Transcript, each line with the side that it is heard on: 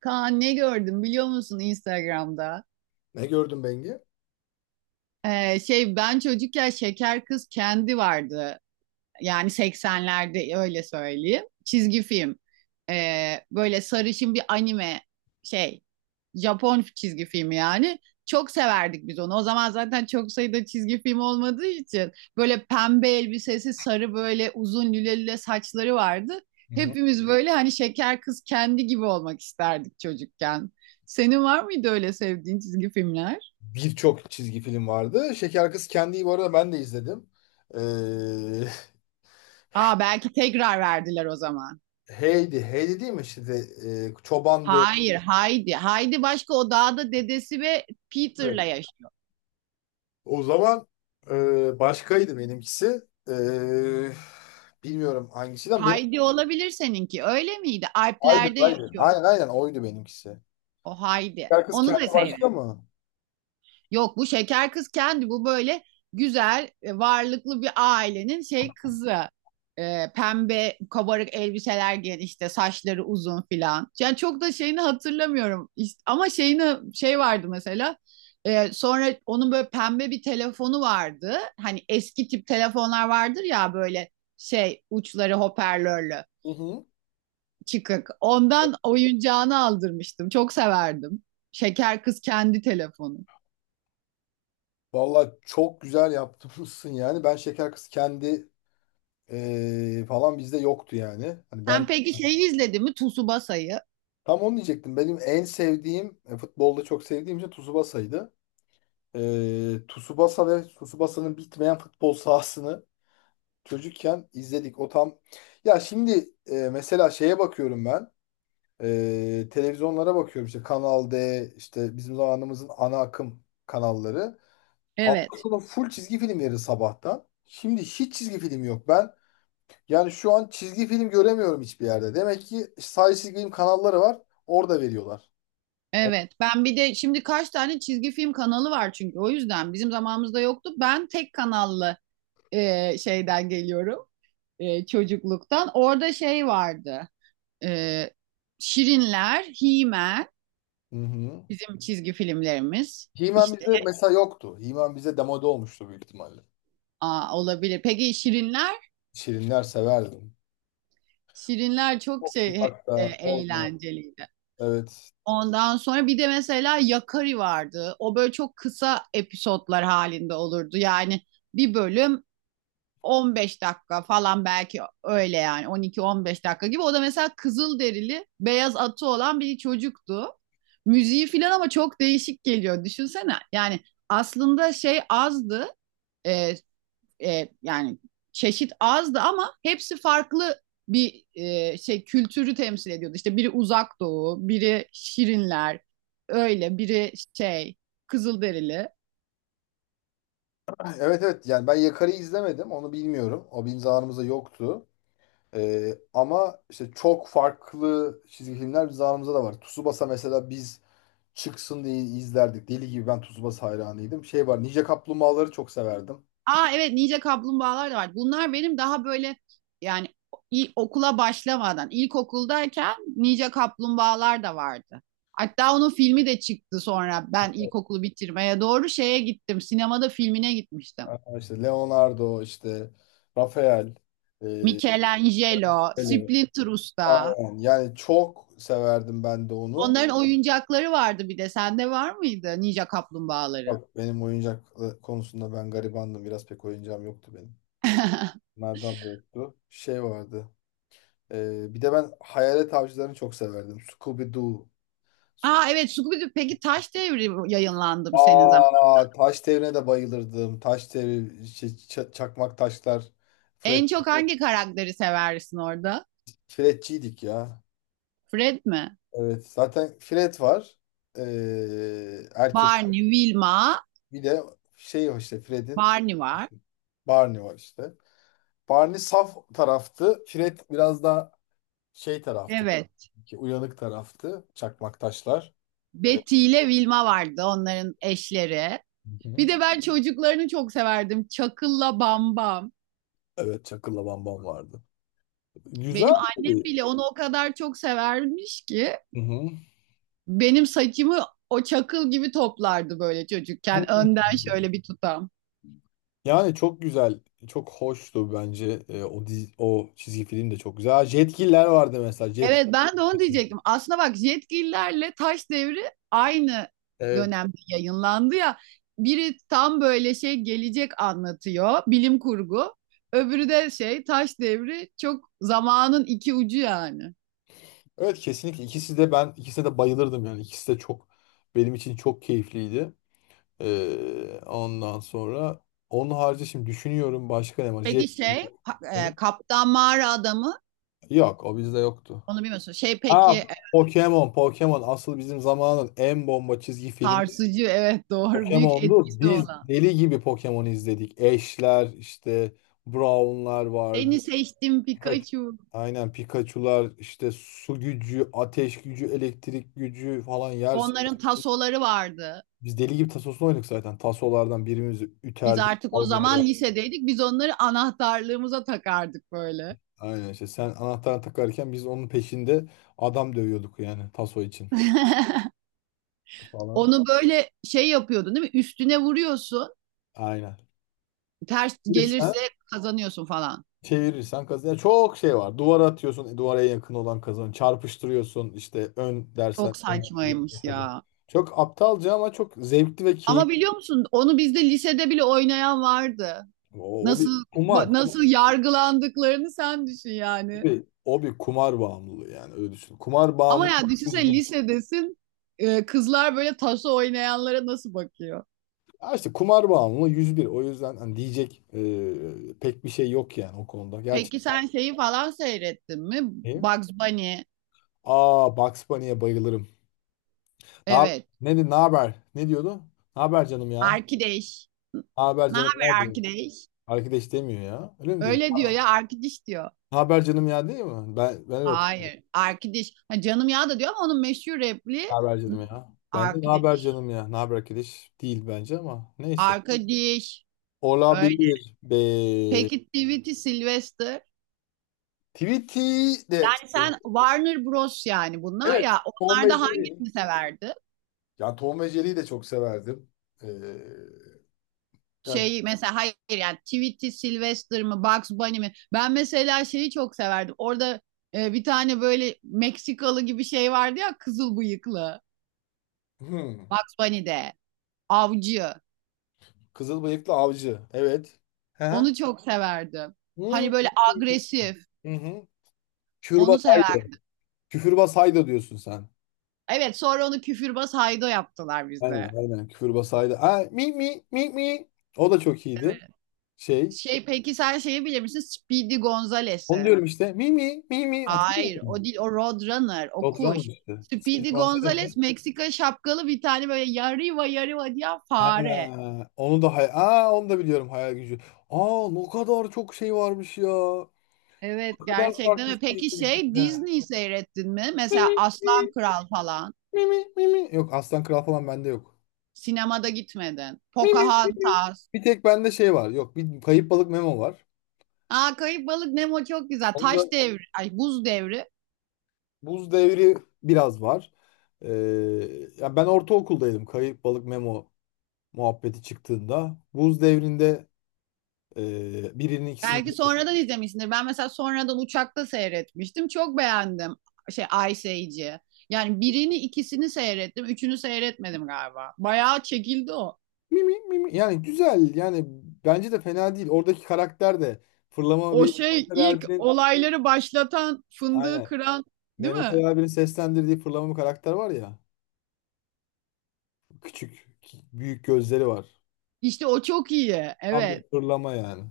right: Kaan ne gördüm biliyor musun Instagram'da?
left: Ne gördün Bengi?
right: Ben çocukken Şeker Kız Kendi vardı, yani 80'lerde öyle söyleyeyim. Çizgi film. Böyle sarışın bir anime şey Japon çizgi filmi yani. Çok severdik biz onu. O zaman zaten çok sayıda çizgi film olmadığı için böyle pembe elbisesi, sarı böyle uzun lüle lüle saçları vardı.
left: Hı hı.
right: Hepimiz böyle hani şeker kız kendi gibi olmak isterdik çocukken. Senin var mıydı öyle sevdiğin çizgi filmler?
left: Birçok çizgi film vardı. Şeker Kız Kendi'yi bu arada ben de izledim. Ee,
right: Aa, belki tekrar verdiler o zaman.
left: Heidi. Heidi değil mi? Çobandı.
right: Hayır, Heidi. Heidi başka, o dağda dedesi ve
left: Evet.
right: Peter'la yaşıyor.
left: O zaman başkaydı benimkisi. Ee, Bilmiyorum hangisinden.
right: Heidi olabilir seninki. Öyle miydi?
left: Aynen,
right: Alplerde
left: aynen.
right: yaşıyor
left: Aynen oydu benimkisi.
right: o Heidi.
left: Şeker Kız
right: Onu da
left: Kendi başka
right: seyret.
left: mı?
right: Yok, bu şeker kız kendi bu böyle güzel, varlıklı bir ailenin kızı. Pembe kabarık elbiseler giyen, işte saçları uzun filan. Yani çok da şeyini hatırlamıyorum. Ama şeyini şey vardı mesela. Sonra onun böyle pembe bir telefonu vardı. Hani eski tip telefonlar vardır ya böyle uçları hoparlörlü
left: Hı hı.
right: çıkık. Ondan oyuncağını aldırmıştım. Çok severdim. Şeker kız kendi telefonu.
left: Valla çok güzel yaptırmışsın yani. Ben şeker kız kendi falan bizde yoktu yani. Hani
right: Sen
left: ben
right: peki şeyi izledin mi? Tsubasa'yı.
left: tam onu diyecektim. Benim en sevdiğim futbolda çok sevdiğim şey Tsubasa'ydı. Tsubasa ve Tsubasa'nın bitmeyen futbol sahasını çocukken izledik. O tam. Ya şimdi mesela şeye bakıyorum ben. Televizyonlara bakıyorum işte, Kanal D, işte bizim zamanımızın ana akım kanalları. Hafta
right: Evet.
left: sonu full çizgi film verir sabahtan. Şimdi hiç çizgi film yok. Ben yani şu an çizgi film göremiyorum hiçbir yerde. Demek ki sadece çizgi film kanalları var. Orada veriyorlar. O-
right: Evet. Ben bir de şimdi kaç tane çizgi film kanalı var, çünkü o yüzden bizim zamanımızda yoktu. Ben tek kanallı şeyden geliyorum. Çocukluktan. Orada şey vardı. E, Şirinler, He-Man
left: Hı hı.
right: bizim çizgi filmlerimiz.
left: He-Man
right: İşte.
left: bizde mesela yoktu. He-Man bize demode olmuştu büyük ihtimalle.
right: Aa, olabilir. Peki Şirinler?
left: Şirinler severdim.
right: Şirinler çok
left: Çok uzakta, orada.
right: eğlenceliydi.
left: Evet.
right: Ondan sonra bir de mesela Yakari vardı. O böyle çok kısa episodlar halinde olurdu. Yani bir bölüm 15 dakika falan, belki öyle yani 12-15 dakika gibi. O da mesela kızıl derili, beyaz atı olan bir çocuktu. Müziği falan ama çok değişik geliyor. Düşünsene. Yani aslında şey azdı. E, Yani çeşit azdı ama hepsi farklı bir kültürü temsil ediyordu. İşte biri Uzak Doğu, biri Şirinler, öyle biri şey Kızılderili.
left: Evet evet, yani ben Yakar'ı izlemedim, onu bilmiyorum. O bizim zamanımızda yoktu. Ama işte çok farklı çizgi filmler bizim zamanımızda da var. Tsubasa mesela biz çıksın diye izlerdik. Deli gibi ben Tsubasa hayranıydım. Şey var, Ninja Kaplumbağaları çok severdim.
right: Aa evet, Ninja Kaplumbağalar da vardı. Bunlar benim daha böyle, yani okula başlamadan, ilkokuldayken Ninja Kaplumbağalar da vardı. Hatta onun filmi de çıktı, sonra ben ilkokulu bitirmeye doğru şeye gittim. Sinemada filmine gitmiştim.
left: Aa, İşte Leonardo, işte Rafael. E,
right: Michelangelo,
left: hello.
right: Splinter Usta.
left: Aynen. Yani çok severdim ben de onu.
right: Onların oyuncakları vardı bir de. Sende var mıydı Ninja Kaplumbağaları?
left: Bak benim oyuncak konusunda ben garibandım. Biraz pek oyuncağım yoktu benim. Nereden de yoktu. Şey vardı. Bir de ben Hayalet Avcılarını çok severdim. Scooby-Doo.
right: Aa evet, Scooby-Doo. Peki Taş Devri yayınlandı mı senin zaman?
left: Aa, taş devrine de bayılırdım. Taş devri, şey, çakmak taşlar. Fred,
right: En çok hangi karakteri seversin orada?
left: Fredçiydik ya.
right: Fred mi?
left: Evet, zaten Fred var. Erkek
right: Barney, Wilma,
left: bir de şey var işte Fred'in,
right: Barney var.
left: Barney var işte. Barney saf taraftı. Fred biraz daha şey taraftı,
right: Evet.
left: böyle. Ki uyanık taraftı. Çakmak taşlar. Evet.
right: Betty ile Wilma vardı onların eşleri.
left: Hı hı.
right: Bir de ben çocuklarını çok severdim. Çakıl'la Bambam.
left: Evet, Çakıl'la Bambam vardı. Güzel.
right: Benim annem bile onu o kadar çok severmiş ki
left: Hı
right: benim saçımı o çakıl gibi toplardı böyle çocukken.
left: hı.
right: Önden şöyle bir tutam.
left: Yani çok güzel, çok hoştu bence. O dizi, o çizgi film de çok güzel. Ha, Jetgiller vardı mesela. Jet.
right: Evet, ben de onu diyecektim. Aslında bak, Jetgillerle Taş Devri aynı
left: Evet.
right: dönemde yayınlandı ya. Biri tam böyle şey, gelecek anlatıyor, bilim kurgu. Öbürü de şey Taş Devri, çok zamanın iki ucu yani.
left: Evet, kesinlikle ikisi de, ben ikisine de bayılırdım yani. İkisi de çok, benim için çok keyifliydi. Ondan sonra onun harici şimdi düşünüyorum başka ne var? Jet.
right: Peki şey Kaptan Mağara Adamı,
left: Yok, o bizde yoktu.
right: onu bilmiyorsun. Şey peki
left: Ha, Pokemon, Pokemon asıl bizim zamanın en bomba çizgi
right: sarsıcı, evet, doğru, büyük
left: Pokemon'du.
right: etkisi
left: Biz
right: olan.
left: deli gibi Pokemon izledik. Ash'ler işte Brown'lar vardı.
right: Seni seçtim
left: Pikachu.
right: Pikachu.
left: Aynen Pikachu'lar işte, su gücü, ateş gücü, elektrik gücü falan yer.
right: Onların tasoları vardı.
left: Biz deli gibi tasosunu oynadık zaten. Tasolardan birimizi
right: Biz
left: üterdik,
right: artık o
left: kavga
right: zaman
left: eder.
right: lisedeydik. Biz onları anahtarlığımıza takardık böyle.
left: Aynen işte, sen anahtarı takarken biz onun peşinde adam dövüyorduk yani, taso için falan.
right: Onu böyle şey yapıyordun değil mi? Üstüne vuruyorsun.
left: Aynen.
right: Ters
left: Bir sen?
right: gelirse kazanıyorsun falan.
left: Çevirirsen kazan. Yani çok şey var. Duvara atıyorsun. Duvara en yakın olan kazan. Çarpıştırıyorsun, işte ön dersen
right: Çok
left: ön
right: saçmaymış
left: kazan.
right: ya.
left: Çok aptalca ama çok zevkli ve
right: Ama
left: keyifli.
right: biliyor musun? Onu bizde lisede bile oynayan vardı.
left: O, o bir
right: Nasıl
left: kumar.
right: nasıl
left: Kumar.
right: yargılandıklarını sen düşün
left: O
right: yani.
left: bir, o bir kumar bağımlılığı yani, öyle düşün. Kumar
right: Ama
left: bağımlılığı
right: ya düşünsene,
left: 101.
right: lisedesin. Kızlar böyle taso oynayanlara nasıl bakıyor?
left: Ha işte, kumar bağımlılığı 101. O yüzden hani diyecek pek bir şey yok yani o konuda.
right: Peki
left: Gerçekten
right: sen şeyi falan seyrettin mi?
left: iyi.
right: Bugs Bunny.
left: Aa, Bugs Bunny'e bayılırım. Ne, yap-
right: Evet.
left: ne haber? Ne diyordu? Ne haber canım ya?
right: Arkadaş.
left: Ne haber
right: Ne
left: canım ya,
right: haber
left: diyor.
right: arkadaş?
left: Arkadaş demiyor ya. Öyle mi diyor?
right: Öyle diyor ya, arkadaş diyor.
left: Ne haber canım ya, değil mi? Ben öyle hatırlıyorum.
right: Hayır. Arkadaş. Ha, canım ya da diyor, ama onun meşhur repliği
left: Ne haber canım ya? Bence ne haber
right: arkadaş.
left: canım ya? Ne haber arkadaş değil bence, ama neyse.
right: Arkadaş. Öyle.
left: Olabilir be.
right: Peki Tweety Sylvester.
left: Tweety de
right: Yani sen Warner Bros yani, bunlar
left: evet,
right: ya.
left: Tom ve
right: Onlarda
left: Jerry.
right: hangisini severdi?
left: Yani Tom ve Jerry'yi de çok severdim. Ee, Yani,
right: Şey mesela, hayır yani Tweety Sylvester mı, Bugs Bunny mi? Ben mesela şeyi çok severdim. Orada bir tane böyle Meksikalı gibi şey vardı ya, kızıl bıyıklı.
left: hmm,
right: Bugs Bunny'de. Avcı.
left: kızıl bıyıklı avcı. Evet. Hı hı.
right: Onu çok severdim.
left: Hmm.
right: Hani böyle agresif.
left: Hı hı. Küfürbaz
right: Onu
left: Haydo.
right: severdim.
left: Küfürbaz Haydo diyorsun sen.
right: Evet, sonra onu küfürbaz Haydo yaptılar
left: Aynen
right: bize.
left: aynen, küfür basaydı. Ha, mi mi mi mi. O da çok iyiydi. Şey.
right: Şey peki sen şeyi bilir misin? Speedy
left: Onu
right: Gonzales'i.
left: diyorum işte. Mi mi mi mi. Hatırlıyor
right: Hayır,
left: musun?
right: o değil, o Roadrunner, o
left: Oturan
right: kuş.
left: işte. Speedy
right: Speedy
left: Gonzales.
right: Gonzales, Meksika şapkalı bir tane böyle yarıva yarıva diyen
left: Ha,
right: fare.
left: onu da hay, aa, onu da biliyorum, hayal gücü. Aa, ne kadar çok şey varmış ya.
right: Evet,
left: Ne kadar
right: gerçekten
left: farklı
right: öyle.
left: şey
right: Peki
left: var
right: şey
left: içinde.
right: Disney seyrettin mi?
left: Mi
right: Mesela
left: mi
right: Aslan Kral falan.
left: mi mi mi mi. Yok Aslan Kral falan bende yok.
right: Sinemada gitmedin.
left: Mi mi.
right: Pocahontas.
left: Bir tek bende şey var. Yok, bir kayıp balık Memo var.
right: Aa, Kayıp Balık Nemo çok güzel.
left: Onda
right: Taş devri, ay buz devri.
left: buz devri biraz var. Ee, Ya ben ortaokuldaydım. Kayıp balık Memo muhabbeti çıktığında buz devrinde birinin ikisi,
right: Belki sonradan izlemişsindir. Ben mesela sonradan uçakta seyretmiştim. Çok beğendim. Şey Ice Age'i. Yani birini ikisini seyrettim. Üçünü seyretmedim galiba. Bayağı çekildi o.
left: mimi mimi, yani güzel yani, bence de fena değil. Oradaki karakter de fırlama
right: O
left: bir,
right: şey,
left: Mehmet Ali
right: ilk
left: Erbil'in,
right: olayları başlatan, fındığı
left: aynen,
right: kıran değil
left: Mehmet Ali
right: mi?
left: Erbil'in seslendirdiği fırlama bir karakter var ya, küçük büyük gözleri var.
right: İşte o çok iyi.
left: Tam bir
right: Evet.
left: fırlama yani.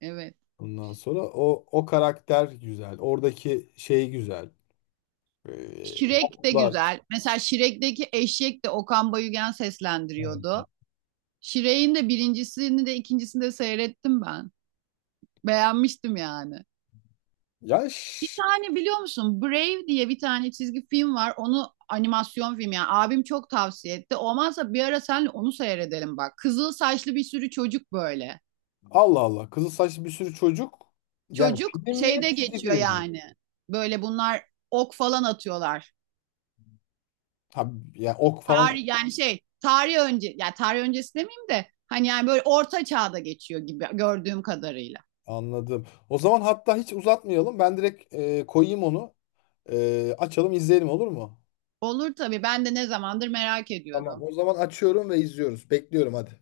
right: Evet.
left: Ondan sonra o, o karakter güzel. Oradaki şey güzel.
right: Şirek de
left: Laflar.
right: güzel. Mesela Şirek'teki eşek de Okan Bayülgen
left: Evet.
right: seslendiriyordu. Şirek'in de birincisini de ikincisini de seyrettim ben. Beğenmiştim yani.
left: Ya
right: Bir
left: ş-
right: tane biliyor musun? Brave diye bir tane çizgi film var. Onu animasyon film yani. Abim çok tavsiye etti. Olmazsa bir ara senle onu seyredelim bak. Kızıl saçlı bir sürü çocuk böyle.
left: Allah Allah. Kızıl saçlı bir sürü çocuk. Yani
right: Çocuk
left: film mi?
right: şeyde
left: Çizgi
right: geçiyor
left: film mi?
right: yani. Böyle bunlar ok falan atıyorlar.
left: Ha, ya ok falan
right: Tarih yani şey, tarih önce yani tarih öncesi demeyeyim de hani yani böyle orta çağda geçiyor gibi, gördüğüm kadarıyla.
left: anladım. O zaman hatta hiç uzatmayalım. Ben direkt koyayım onu. E, açalım izleyelim, olur mu?
right: Olur tabii, ben de ne zamandır merak
left: Tamam,
right: ediyordum.
left: o zaman açıyorum ve izliyoruz. Bekliyorum, hadi.